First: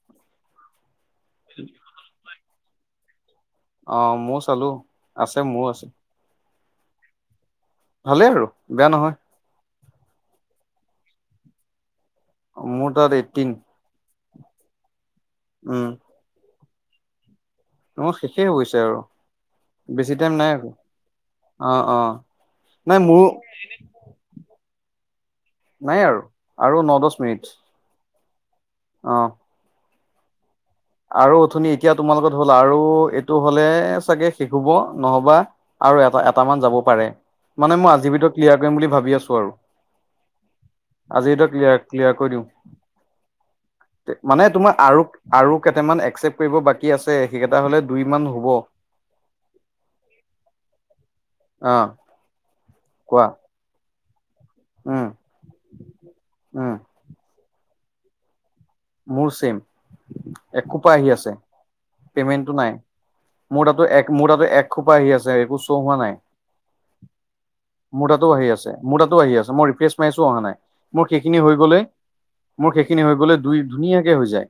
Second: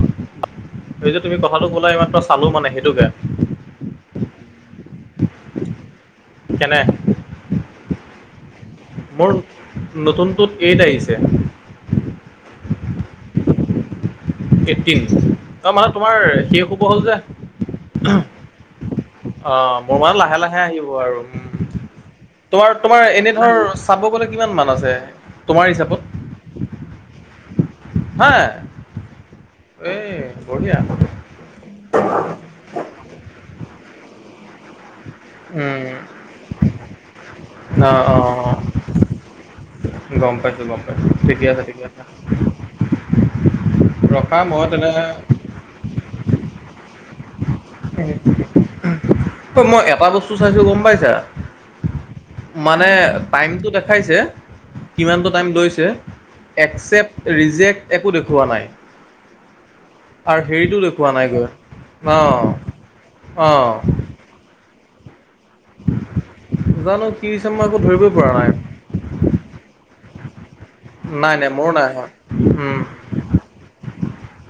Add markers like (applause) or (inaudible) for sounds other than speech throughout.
(inaudible) এই যে তুমি কথাটো ক'লা ইমান চালো মানে সেইটোকে। অ' মো চালো আছে, মোৰও আছে। কেনে ভালেই আৰু বেয়া নহয়। নতুনতটোত এইট আহিছে। অ' মোৰ তাত এইটটিন। এটিন ত উম মানে তোমাৰ শেষ হ'ব হ'ল যে। অ' শেষে হৈছে আৰু। অ' মোৰ বেছি মানে টাইম লাহে নাই লাহে আৰু আহিব আৰু উম। অ অ তোমাৰ নাই তোমাৰ মোৰ এনে ধৰ চাব গ'লে কিমান মান আছে তোমাৰ নাই হিচাপত। আৰু আৰু ন দছ মিনিট। হয়নাই। অ' এই বঢ়িয়া। আৰু অথনি এতিয়া তোমাল লগত হ'ল আৰু এইটো হ'লে চাগে শেষ হ'ব। নহবা উম, আৰু এটা এট মান যাব পাৰে। মানে মই অঁ অঁ আজিৰ ভিতৰত অঁ ক্লিয়াৰ কৰিম বুলি ভাবি আছো আৰু। গম পাইছোঁ গম পাইছোঁ আজি ঠিকে এইটো আছে ক্লিয়াৰ ঠিকে আছে ক্লিয়াৰ কৰি দিম। ৰখা মানে মই তোমাৰ তেনে আৰু আৰু কেইটামান একচেপ্ট কৰিব বাকী আছে। সেইকেইটা হ'লে দুই মান হ'ব ত মই এটা বস্তু চাইছো গ'ম পাইছা। অ মানে কোৱা টাইমটো দেখা খাইছে উম কিমানটো টাইম লৈছে উম একচেপ্ট ৰিজেক্ট একো দেখুওৱা নাই। মোৰ চেম আৰু হেৰিটো একোপা আহি দেখুওৱা নাই আছে। গৈ অ পেমেন্টো নাই অ মোৰ তাতো মোৰ তাতো একোপা আহি আ চৰ হোৱা নাই, জানো কি হৈছে মই একো মোৰ ধৰিবই তাতো পৰা আহি নাই আছে। মোৰ তাতো আহি আছে, মই ৰিফেচ্ মাৰিছো অহা নাই, মোৰ নাই সেইখিনি নাই হৈ মোৰো গ'লে নাই হোৱা মোৰ উম সেইখিনি হৈ গ'লে। দুই ধুনীয়াকে হৈ যায়।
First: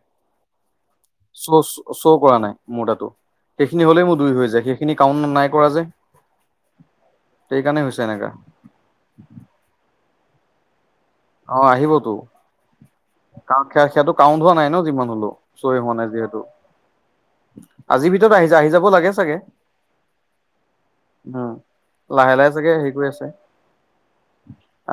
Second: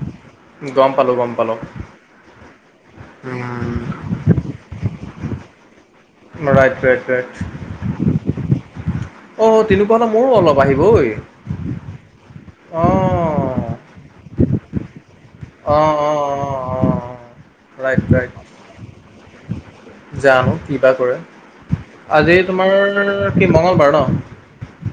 গ'ম পালোঁ, গ'ম পালোঁ। শ্ব' শ্ব' কৰা নাই মোৰ তাতো উম সেইখিনি হ'লেই মোৰ দুই হৈ যায়, সেইখিনি কাউণ নাই কৰা যে। Right, right, right. সেইকাৰণে হৈছে এনেকুৱা। অ' তেনেকুৱা হ'লে মোৰয়ো অলপ আহিব ঐ। অ' আহিবতো। অ' কাৰণ সেয়া-সেয়াটো কাউণ্ট হোৱা নাই ন, যিমান হ'লেও, শ্বয়ে অ অ হোৱা অ নাই যিহেতু। অ ৰাইট আজিৰ ৰাইট ভিতৰত আহি যা আহি যাব লাগে চাগে। জানো কি বা কৰে, উম লাহে আজি লাহে চাগে তোমাৰ হেৰি কৰি আছে কি মঙ্গলবাৰ ন'?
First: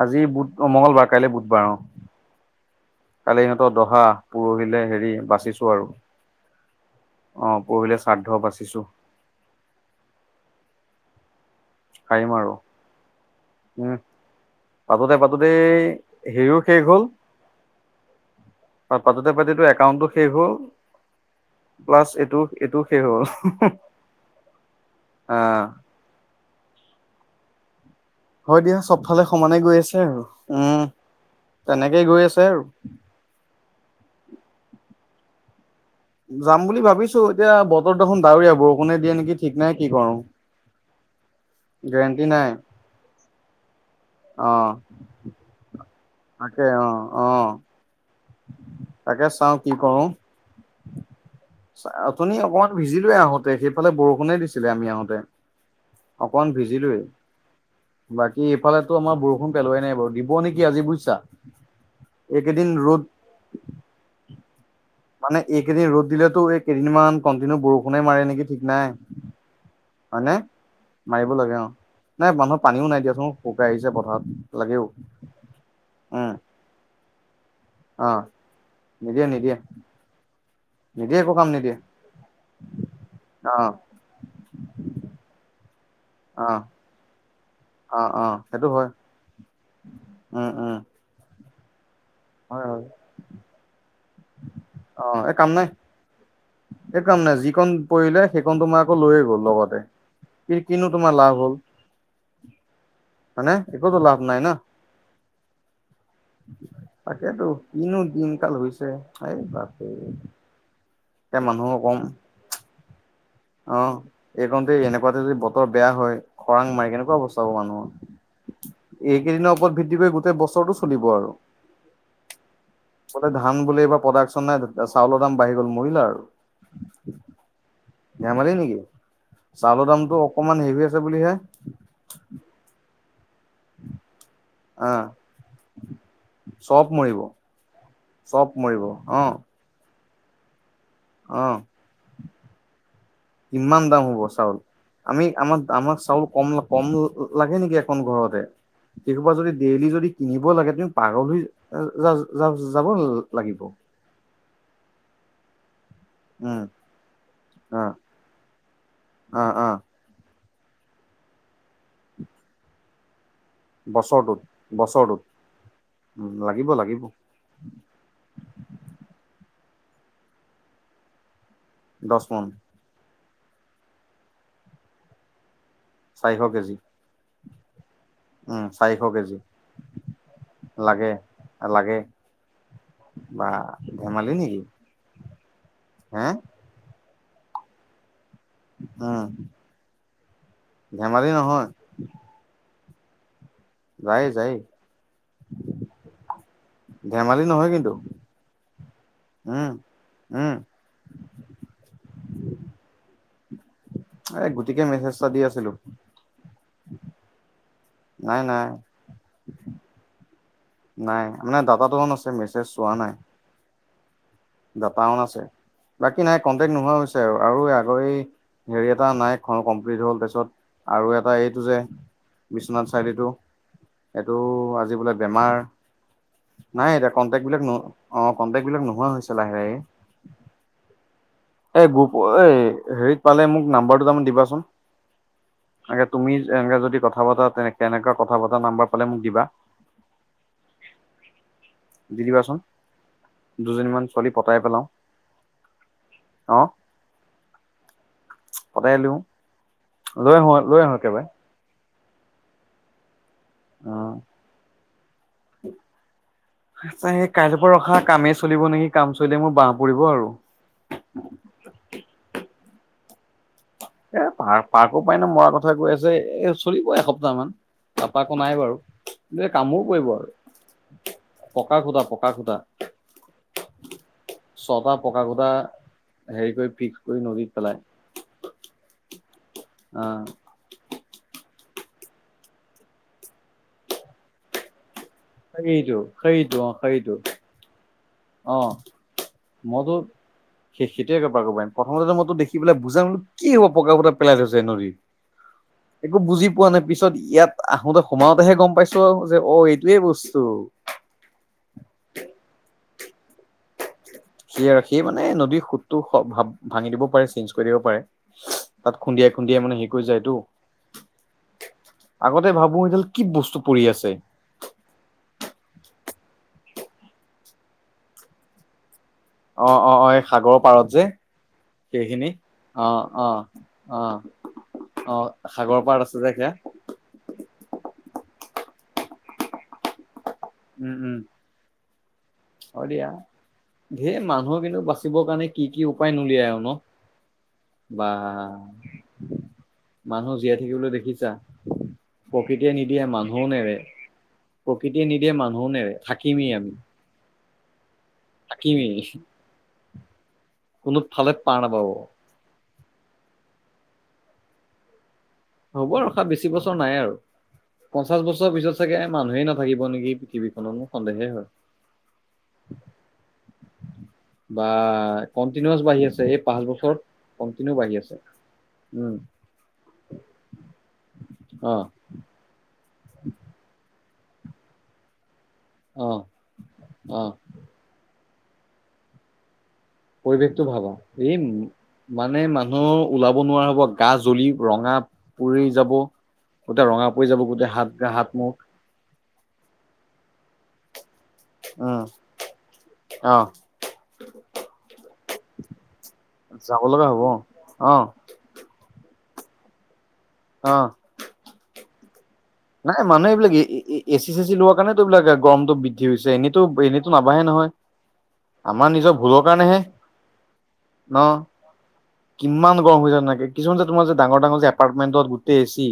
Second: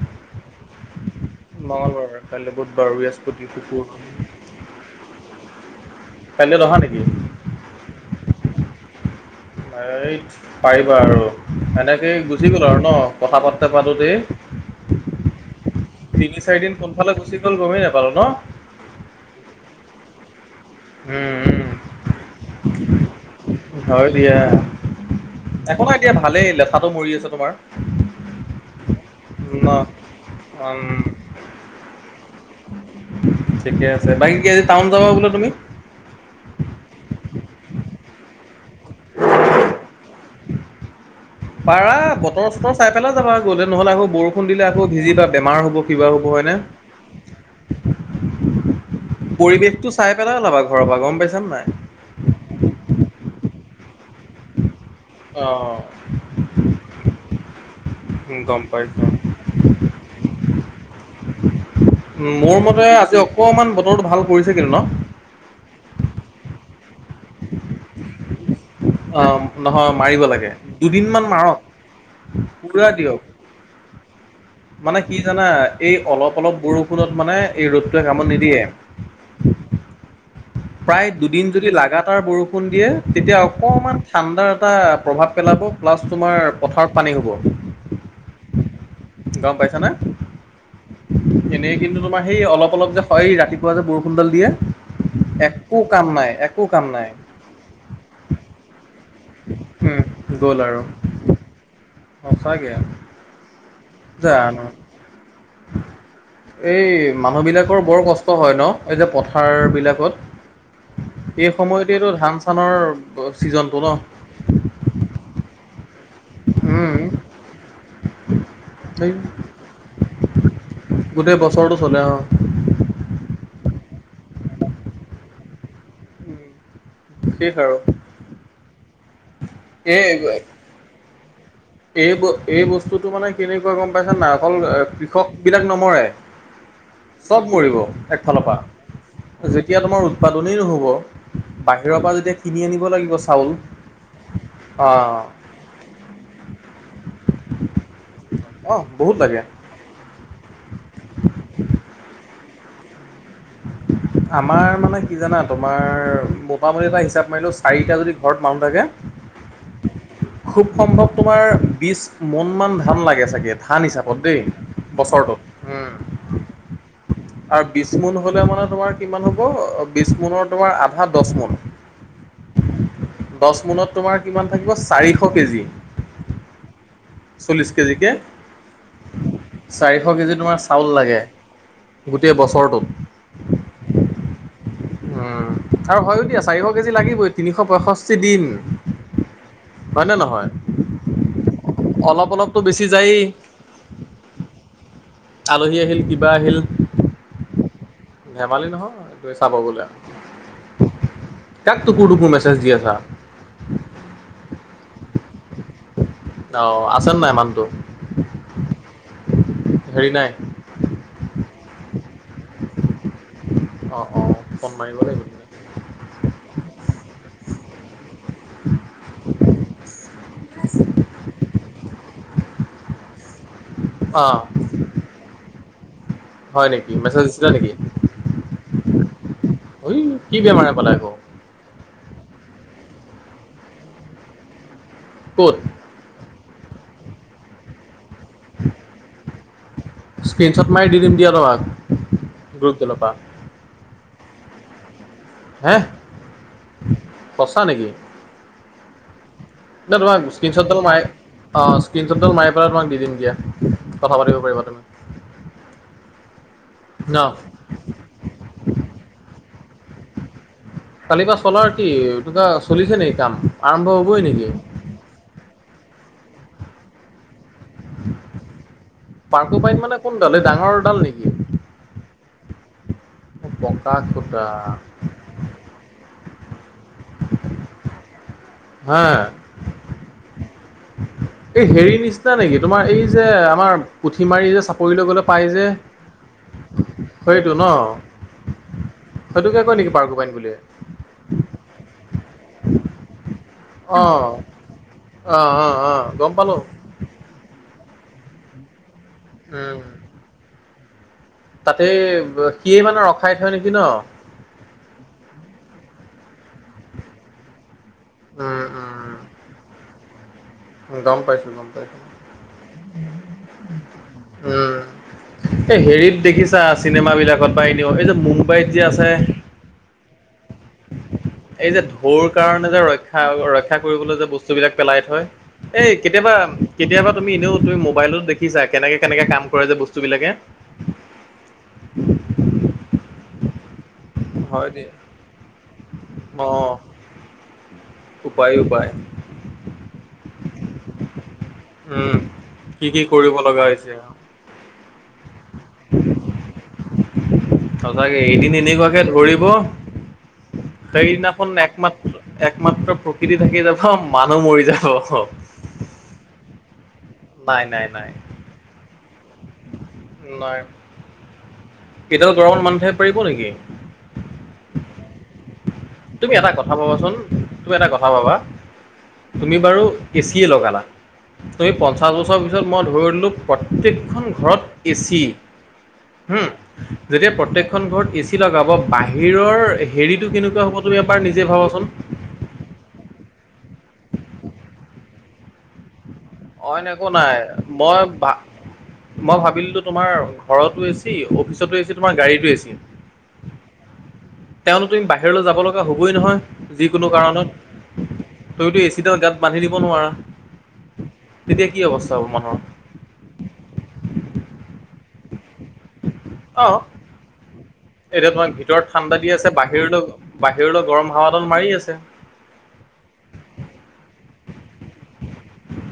আজি বুধ অ', মঙলবাৰ, কালিলে বুধ মঙলবাৰ কাইলৈ বুধবাৰ, ৱেডছ কাইলৈ সিহঁতৰ দহা, পৰহিলে হেৰি, বাচিছো আৰু। কাইলৈ দহা নেকি? অ', পৰহিলে শ্ৰাদ্ধ বাচিছো। এই পাৰিবা আৰু, এনেকেই গুচি গ'ল আৰু ন', কথা পাতোতে উম পাতোতেই। পাতোতে পাতোতেই তিনি হেৰিও চাৰিদিন শেষ হ'ল কোনফালে গুচি গ'ল গমেই নাপালো ন'? পাতোতে পাতোতে একাউণ্টটো শেষ হ'ল। উম প্লাছ এইটো এইটোও শেষ হ'ব। উম হয় অ'। এতিয়া ভালেই, লেঠাটো মৰি আছে তোমাৰ। হয় দিয়া, চবফালে সমানে ন গৈ আছে আৰু উম, তেনেকেই গৈ আছে আৰু। ঠিকেই আছে, বাকী কি আজি টাউন যাবা বোলে তুমি। যাম বুলি ভাবিছো, এতিয়া বতৰ দেখোন ডাৱৰীয়া, বৰষুণে দিয়ে নেকি ঠিক নাই কি কৰো। (inaudible) পাৰা, গেৰেণ্টি বতৰ নাই চতৰ চাই পেলাই যাবা, গ'লে নহ'লে আকৌ বৰষুণ অ দিলে আকৌ ভিজিবা বেমাৰ হ'ব। কিবা হ'ব হয়নে তাকে অ', অ'। তাকে চাও কি পৰিৱেশটো কৰো চাই পেলাই ওলাবা ঘৰৰ পৰা, গম পাইছা নাই। অথনি অকনমান ভিজিলোৱেই আহোঁতে, সেইফালে বৰষুণে দিছিলে আমি আহোঁতে। অ অকমান ভিজিলোৱে, উম, বাকী গম এইফালেতো পাইছোঁ। আমাৰ বৰষুণ পেলোৱাই নাই বাৰু, দিব নেকি আজি বুজিছা। উম, মোৰ এইকেইদিন মতে ৰ'দ আজি অকমান বতৰটো ভাল কৰিছে কিন্তু ন'। মানে এইকেইদিন ৰ'দ দিলেতো, এই কেইদিনমান কণ্টিনিউ বৰষুণে মাৰে নেকি ঠিক নাই অ', নহয় মাৰিব হয়নে, লাগে। দুদিনমান মাৰিব লাগে মাৰক, অ', নাই মানুহৰ পানীও পুৰা নাই দিয়ক। দিয়াচোন। শুকাই আহিছে পথাৰত। লাগেও মানে কি জানা, এই উম অলপ অলপ বৰষুণত মানে এই ৰ'দটোৱে অ কামত নিদিয়ে। নিদিয়ে নিদিয়ে। প্ৰায় নিদিয়ে একো কাম দুদিন যদি নিদিয়ে লাগাতাৰ বৰষুণ দিয়ে, তেতিয়া অ অকণমান ঠাণ্ডাৰ এটা প্ৰভাৱ পেলাব। প্লাছ অ তোমাৰ পথাৰত পানী হ'ব। অ', অ', সেইটো হয়। গম পাইছা নে, উম উম এনেই কিন্তু তোমাৰ সেই অলপ অলপ যে হয় ৰাতিপুৱা যে বৰষুণডাল দিয়ে অ', এ কাম নাই, একো কাম নাই যিকণ পৰিলে, সেইকন তোমাৰ আকৌ লৈয়ে গ'ল লগতে, উম, গ'ল আৰু কি-কিনো তোমাৰ লাভ হ'ল (unintelligible) হয়নে, একোতো লাভ নাই না। জানো। এই তাকেতো মানুহবিলাকৰ কিনো বৰ কষ্ট দিনকাল হয় হৈছে ন', এই যে পথাৰ বাপৰে বিলাকত এতিয়া এই মানুহো কম সময়তেটো ধান চানৰ অ চিজনটো ন'। এইকণতে এনেকুৱাতে যদি বতৰ বেয়া হয়, খৰাং মাৰে উম কেনেকুৱা অৱস্থা হ'ব সেই মানুহৰ। এইকেইদিনৰ ওপৰত ভিত্তি কৰি গোটেই বছৰটো চলিব আৰু। গোটেই বছৰটো চলে অ বোলে ধান বোলে এইবাৰ প্ৰডাকশ্যন নাই, চাউলৰ দাম বাঢ়ি গ'ল, মৰিলা আৰু। শেষ আৰু। ধেমালি নেকি, চাউলৰ এই দামটো অকমান হেভি আছে বুলিহে। এই ব-এই বস্তুটো মানে কেনেকুৱা গম পাইছা নাই, অকল আহ কৃষক বিলাক নমৰে, চব মৰিব চব মৰিব। একফালৰ চব মৰিব অ পৰা, যেতিয়া তোমাৰ উৎপাদনেই নহ'ব অ'। বাহিৰৰ পৰা যেতিয়া কিনি আনিব লাগিব চাউল কিমান দাম হ'ব চাউল অ আমি আমাৰ আমাক চাউল কম কম লাগে নেকি। এখন ঘৰতে অ বহুত সেইসোপা লাগে যদি ডেইলি যদি কিনিব লাগে তুমি পাগল হৈ যা যা যাব লাগিব। আমাৰ মানে কি জানা তোমাৰ উম মোটামুটি এটা হিচাপ মাৰিলোঁ অ চাৰিটা যদি ঘৰত মানুহ থাকে অ অ খুব সম্ভৱ তোমাৰ বিছ মন মান ধান লাগে চাগে। ধান হিচাপত দেই, বছৰটোত। লাগিব লাগিব। আৰু বিছ মোন হলে মানে তোমাৰ কিমান হব বিছ মোনৰ তোমাৰ আধা দছ মোন। দছ মুন। দছ মুনত তোমাৰ কিমান থাকিব চাৰিশ কেজি। চাৰিশ কেজি। চল্লিছ কেজি কে। উম চাৰিশ কেজি চাৰিশ কেজি তোমাৰ চাউল লাগে লাগে গোটেই বছৰটোত। বা ধেমালি নেকি। উম, আৰু হয়ো হে দিয়া চাৰিশ কেজি লাগিবই তিনিশ পয়ষষ্ঠি দিন। উম। হয়নে নহয়? ধেমালি নহয়। অলপ অলপতো বেছি যায়েই। যায় যায়। আলহী আহিল কিবা আহিল। ধেমালি নহয় কিন্তু। ধেমালি নহয় এইটো চাব উম গলে, উম কাক টুকুৰ টুকুৰ মেছেজ দি আছা? এই গোট গুতিকে মেছেজটা দি আছিলো, অঁ আছেনে নাই মানুহটো নাই নাই। হেৰি নাই? নাই মানে দাটাটো অন আছে, মেছেজ চোৱা নাই। অ', অ' দাটা অন আছে। বাকী নাই কনটেকট নোহোৱা হৈছে আৰু আগৰ এ হেৰি এটা নাই কমপ্লিট হ'ল তাৰপিছত আৰু এটা এইটো যে বিশ্বনাথ চাৰিআলিতো এইটো অঁ আজি বোলে বেমাৰ? হয় নেকি নাই এতিয়া মেছেজ দিছিলা কন্টেক্ট বিলাক নেকি অ' কণ্টেক্ট বিলাক নোহোৱা হৈছে লাহে লাহে। ঐ কি বেমাৰে পালে আকৌ? এ, গোপ এই হেৰিত পালে মোক নাম্বাৰ দুটা মান দিবাচোন। ক'ত? আগে তুমি এনেকে যদি কথা পতা তে কেনেকা কথা পতা নাম্বাৰ পালে মোক দিবা। স্ক্ৰীনশ্বট মাৰি দি দিম দিয়া তোমাক, দি দিবাচোন। গ্ৰুপ ডালৰ পৰা। দুজনীমান ছোৱালী পতাই পেলাও। হে, সঁচা নেকি? পটাই লওঁ। নাই তোমাক স্ক্ৰীণশ্বটডাল মাৰি অ' স্ক্ৰীণশ্বটডাল মাৰি পেলাই তোমাক দি দিম দিয়া। কথা অ' পাতিব পাৰিবা তুমি ন আছে কাইলৈ ৰখা কামে চলিব নেকি, কাম চলিলে মোৰ বাহ পৰিব আৰু। কালি বা চলাৰ কি তুবা চলিছে নে কাম? আৰম্ভ হ'বই এ, নেকি পাৰ পাৰ্কো পায়ন মৰা কথা কৈ আছে এ, চলিব এসপ্তাহ মান। তাৰপৰা একো নাই বাৰু এ, পাৰ্কোপাইন কামোৰ মানে পৰিব কোনডাল এই আৰু। পকা খুটা, পকা খুটা। পকা। ছটা পকা খুটা হেৰি কৰি ফিক্স কৰি নদীত পেলায়। হা অ। এই হেৰি নিচিনা নেকি? তোমাৰ এই যে আমাৰ পুঠিমাৰি যে চাপৰি লৈ গ'লে পাই সেইটো সেইটো অ সেইটো। অ সেইটোকে কৈ অ নেকি পৰ্কুপাইন বুলি? সে সেইটোকে কয় পাৰকুপাইণ, প্ৰথমতেতো মই দেখি পেলাই বুজাং কি হ'ব পকা খুটা অ', পেলায় থৈছে নদীত, অ', অ', অ', একো গম বুজি পালো পোৱা নাই পিছত ইয়াত আহোঁতে সোমাওঁতেহে গম পাইছোঁ আৰু যে, অ এইটোহে বস্তু। তাতেই সিয়েমানে ৰখাই থয় নেকি ন? সিয়ে মানে নদীৰ সোতটো ভাঙি দিব পাৰে, চেঞ্জ কৰি দিব পাৰে। উম উম খুন্দিয়াই খুন্দিয়াই মানে হেৰি কৰি যায়টো। গম পাইছো গম পাইছো আগতে ভাবো এইডাল কি বস্ত পৰি আছে। উম। এই হেৰিত দেখিছা চিনেমা বিলাকত বা এনেও, এই যে মুম্বাইত যে আছে। অ অ অ এই সাগৰৰ পাৰত যে। এই যে ঢৌৰ সেইখিনি কাৰণে যে অ ৰক্ষা অ ৰক্ষা অ কৰিবলৈ যে বস্তু বিলাক পেলাই অ থয়, সাগৰ এই পাৰত আছে যে কেতিয়াবা সেয়া কেতিয়াবা তুমি এনেও তুমি মোবাইলত দেখিছা, কেনেকে কেনেকে কাম কৰে যে বস্তু বিলাকে। উম উম। হয় দিয়া, ধেৰ মানুহ হয় কিন্তু দিয়া। বাচিবৰ কাৰণে কি কি উপায় নোলিয়াই আৰু অঁ। ন? বা উপায় উপায়। মানুহ জীয়াই থাকিবলৈ দেখিছা। উম, প্ৰকৃতিয়ে কি কি নিদিয়ে কৰিব মানুহো লগা নেৰে, হৈছে। প্ৰকৃতিয়ে নিদিয়ে মানুহো নেৰে, থাকিমেই আমি। সঁচাকে এদিন থাকিমেই এনেকুৱাকে ধৰিব কোনো ফালে পাৰ সেইদিনাখন নাপাব একমাত্ৰ একমাত্ৰ প্ৰকৃতি থাকি যাব মানুহ মৰি যাব। হ'ব ৰখা বেছি বছৰ নাই আৰু নাই নাই নাই পঞ্চাশ বছৰ পিছত চাগে মানুহেই নাথাকিব নেকি নাই। পৃথিৱীখনত মোৰ সন্দেহে হয়। এইডাল গৰমত মানুহ থাকিব পাৰিব নেকি? বা কণ্টিনুৱাছ বাঢ়ি আছে, তুমি এই এটা পাঁচ কথা বছৰত ভাবাচোন, তুমি কণ্টিনিউ এটা বাঢ়ি কথা আছে। ভাবা তুমি বাৰু এচিয়ে লগালা, তুমি অ পঞ্চাছ বছৰ পিছত মই ধৰি ললোঁ প্ৰত্যেক প্ৰত্যেক খন ঘৰত এ চি অ হুম। অ যেতিয়া প্ৰত্যেক খন ঘৰত এ চি লগাব, বাহিৰৰ হেৰিতো কেনেকুৱা পৰিৱেশটো হ'ব ভাবা তুমি এবাৰ এই নিজে ভাবাচোন মানে মানুহ ওলাব নোৱাৰা হ'ব, গা জ্বলি ৰঙা পৰি যাব। অইন গোটেই একো ৰঙা নাই, গোটেই হাত মই হাত ভা মুখ মই ভাবি ললো তোমাৰ ঘৰতো এ চি অফিচতো এ চি উম তোমাৰ গাড়ীতো এ চি। অ। তেওতো তুমি বাহিৰলৈ যাব লগা হ'বই নহয় যাব লগা যিকোনো হ'ব অ কাৰণত। তইতো এচিডাল গাত বান্ধি দিব নোৱাৰা। অ। তেতিয়া কি অৱস্থা হ'ব মানুহৰ? নাই মানুহে এইবিলাক এ চি চে চি লোৱা কাৰণে তো এইবিলাক গৰমতো বি বৃদ্ধি হৈছে। এনেতো অ এনেতো নাবাঢ়ে নহয়। এতিয়া তোমাক আমাৰ ভিতৰত নিজৰ ঠাণ্ডা দি ভুলৰ আছে, কাৰণেহে বাহিৰলৈ বাহিৰলৈ গৰম ন হাৱাডল মাৰি আছে। কিমান গৰম হৈছে জানা, কিছুমান যে তোমাৰ যে ডাঙৰ ডাঙৰ এপাৰ্টমেণ্টত গোটেই এ চি।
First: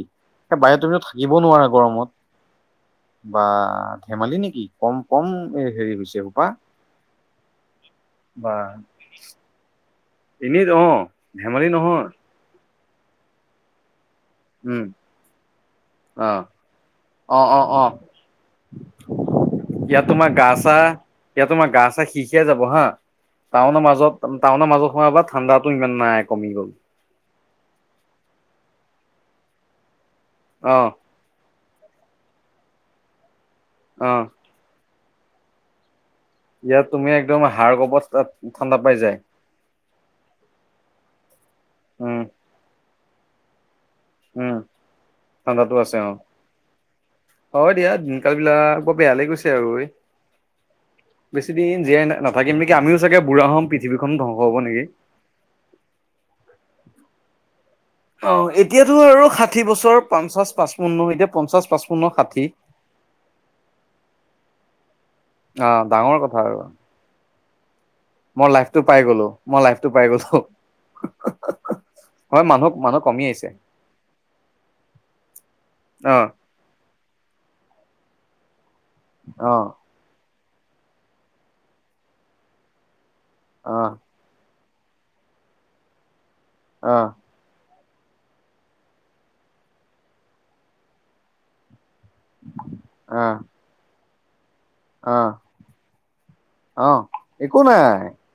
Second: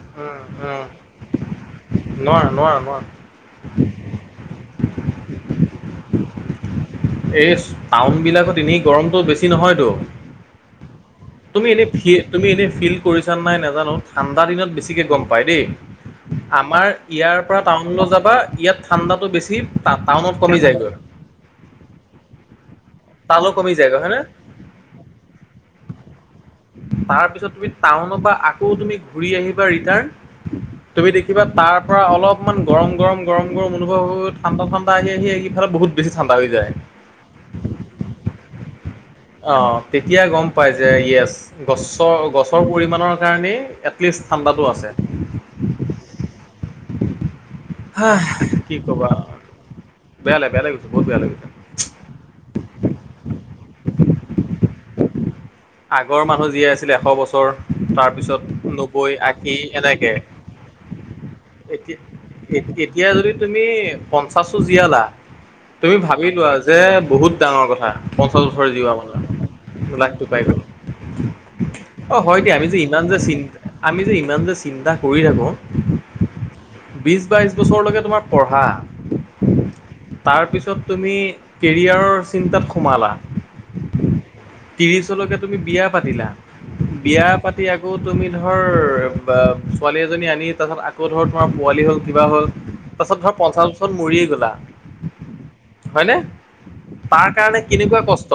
সেই উম বাহিৰত তুমিতো উম। থাকিব নোৱাৰে গৰমত। নোৱাৰা নোৱাৰা নোৱাৰা। বা ধেমালি নেকি কম কম এ হেৰি হৈছে এই সোপা। ইচ টাউন বিলাকত এনেই গৰমতো বেছি নহয়তো। এনেইতো অ' তুমি ধেমালি এনেই নহয়। ফি তুমি এনেই ফিল কৰিছা নাই নাজানো ঠাণ্ডা দিনত উম বেছিকে গ'ম পাই দেই। অ আমাৰ ইয়াৰ অ পৰা অ অ টাউনলৈ যাবা ইয়াত ঠাণ্ডাতটো বেছি ইয়াত তোমাৰ টাউনত গা কমি চা যায়গৈ। ইয়াত তোমাৰ গা চা সি সিয়াই যাব হা। তালৈ কমি টাউনৰ যায়গৈ হয়নে মাজত টাউনৰ মাজত সোমাবা বা ঠাণ্ডাতো ইমান নাই কমি গ'ল। তাৰ পিছত তুমি টাউন পৰা আকৌ তুমি ঘূৰি আহিবা ৰিটাৰ্ণ অ তুমি দেখি কিবা তাৰ পৰা অলপমান গৰম গৰম গৰম গৰম অনুভৱ অ হয় ঠাণ্ডা ঠাণ্ডা আহি আহি এইফালে বহুত বেছি ঠাণ্ডা হৈ যায়। ইয়াত তুমি একদম হাড় কবত ঠাণ্ডা পাই যায়। অ' তেতিয়া গ'ম পাই যে য়েছ গছৰ উম গছৰ পৰিমণৰ কাৰণেই প্লেছ উম ঠাণ্ডাতো আছে। ঠাণ্ডাতো আছে অ' হয়, দিয়া হা দিনকাল কি বিলাক বৰ বেয়া ক'বা লৈ গৈছে আৰু ঐ বেয়া লাগে বেয়া লাগিছে বহুত বেয়া লাগিছে। বেছি। আমি জীয়াই নাথাকিম নেকি আমিও বুঢ়া হ'ম পৃথিবীখনো ধ্বংস হব নেকি? আগৰ মানুহ জীয়াই আছিল এশ বছৰ। তাৰপিছত অ' এতিয়াতো নব্বৈ, আৰু আশী ষাঠি বছৰ এনেকে। পঞ্চাশ, পাচপন্ন এতিয়া। পঞ্চাশ এতিয়া, পঁচপন্ন ষাঠি। এতিয়া যদি তুমি পঞ্চাছো জীয়ালা অ' তুমি ডাঙৰ কথা ভাবিলোৱা আৰু যে বহুত ডাঙৰ কথা। পঞ্চাছ মই বছৰে লাইফটো জীওৱা পাই গ'লো মই মানুহে লাইফটো গ'লো। পাই গয়। অ' হয় দিয়া আমি মানুহক যে মানুহ ইমান যে কমি আহিছে। আমি যে ইমান যে চিন্তা কৰি থাকো। অ' বিশ, বাইশ বছৰলৈকে তোমাৰ পঢ়া। অ' তাৰ পিছত তুমি কেৰিয়াৰৰ চিন্তাত সোমালা। অ' ত্ৰিশলৈকে তুমি বিয়া পাতিলা, অ' বিয়া পাতি আকৌ তুমি ধৰ ছোৱালী এজনী আনি তাৰপাছত আকৌ ধৰ তোমাৰ পোৱালি হ'ল। কিবা হ'ল, তাৰ পাছত ধৰা পঞ্চাশ বছৰ মৰিয়ে গ'লা। আহ, হয়নে অহ' তাৰ একো কাৰণে নাই। কেনেকুৱা কষ্ট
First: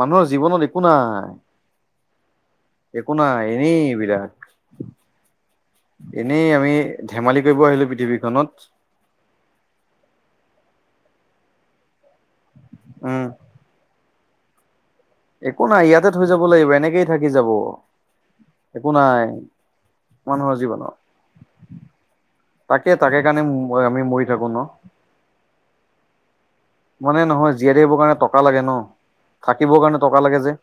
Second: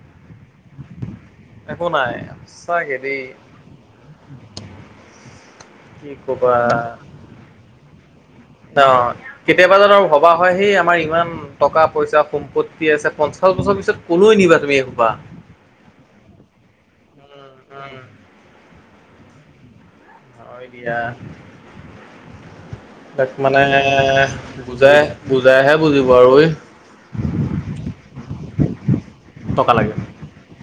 মানুহৰ জীৱনত একো নাই। একো নাই। সঁচাকে একো দেই নাই, এনেই বিৰাট কি এনেই ক'বা আমি। ধেমালি কৰিব আহিলো পৃথিৱীখনত। অ' কেতিয়াবা জানো ভবা হয়, সেই আমাৰ ইমান টকা পইচা। সম্পত্তি আছে, উম। পঞ্চাশ বছৰ পিছত কলৈ নিবা তুমি এইখোপা। একো নাই ইয়াতে থৈ যাব লাগিব। এনেকেই থাকি যাব উম উম একো নাই। মানুহৰ হয় জীৱনত। দিয়া। তাকে তাকে তাক কাৰণে মানে আমি মৰি থাকো ন বুজাই বুজাইহে বুজিব আৰু ঐ। মানে নহয় জীয়াই থাকিবৰ কাৰণে টকা লাগে ন টকা থাকিবৰ লাগে। কাৰণে টকা লাগে যে।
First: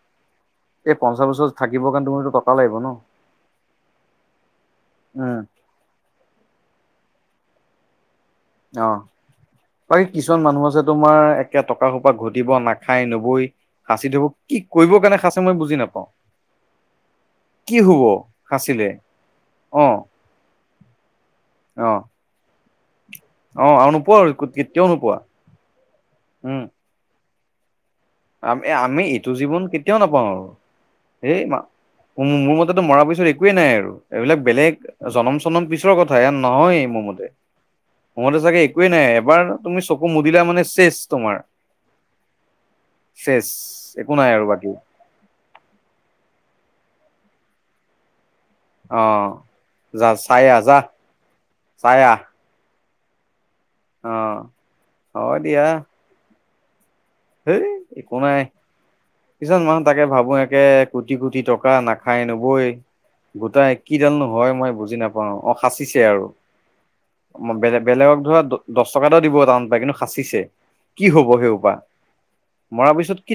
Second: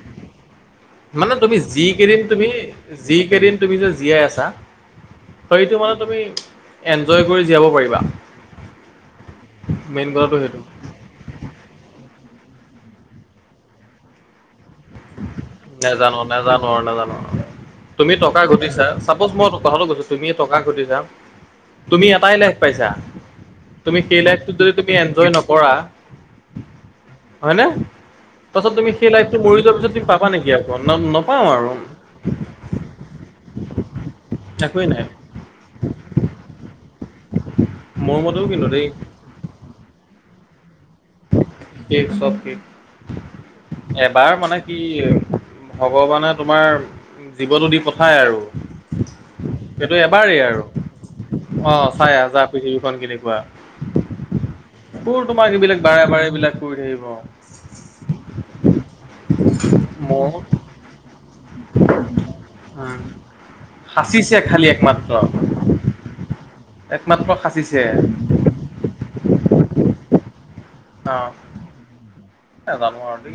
এই পঞ্চাশ মানে বছৰ তুমি যি থাকিবৰ কাৰণে কেইদিন তুমিতো তুমি টকা লাগিব ন যি কেইদিন তুমি যে জীয়াই আছা। উম হেইটো মানে তুমি এনঞ্জয় কৰি জীয়াব পাৰিবা। অ' পাৰি মেইন কথাটো কিছুমান সেইটো। মানুহ আছে। তোমাৰ একে টকা সোপা ঘটিব নাখাই নবৈ সাঁচি থ'ব। কি কৰিব কাৰণে সাঁচে মই বুজি নাপাওঁ নাজানো, নাজানো, নাজানো। কি হব তুমি টকা ঘটিছা, সাঁচিলে চাপজ মই কথাটো অ কৈছো, তুমি টকা ঘটিছা অ তুমি এটাই লাইফ পাইছা, অ আৰু তুমি নোপোৱা সেই আৰু লাইফটোত কেতিয়াও যদি নোপোৱা এনঞ্জয় নকৰা। উম হয়নে, আমি পাছত তুমি আমি সেই এইটো লাইফটো জীৱন মৰিলে। কেতিয়াও যদি নাপাওঁ পাবা আৰু নেকি, আকৌ ন এই নাপাও মা আৰু মোৰ মতে মৰাৰ পিছত একোৱে নাই আৰু, এইবিলাক বেলেগ একোৱেই নাই জনম চনম পিছৰ কথা নহয় মোৰ মতে (inaudible) মোৰ মতে মতেও চাগে কিন্তু একোৱেই দেই নাই এবাৰ তুমি চকু মুদিলা মানে, চেষ তোমাৰ সেক চব ঠিক চেচ (inaudible) একো নাই এবাৰ আৰু মানে বাকী কি ভগৱানে তোমাৰ জীৱনটো দি পঠায় আৰু অ এইটো যা এবাৰেই চাই আহ আৰু, যা অ', চাই আহ যা পৃথিৱীখন কেনেকুৱা অ তোৰ হয় তোমাক দিয়া এইবিলাক বাৰে বাৰে এইবিলাক কৰি থাকিব হেই একো নাই (inaudible) কিছুমান মানুহ তাকে ভাবো মোৰ একে কোটি কোটি টকা নাখায় নবই উম গোটাই কিডালনো সাঁচিছে হয় খালি মই বুজি একমাত্ৰ নাপাওঁ অ সাঁচিছে আৰু, একমাত্ৰ বেলে সাঁচিছে বেলেগক ধৰা দহ টকাটা দিব টান পাই, কিন্তু সাঁচিছে কি হব সেইপ এ নামি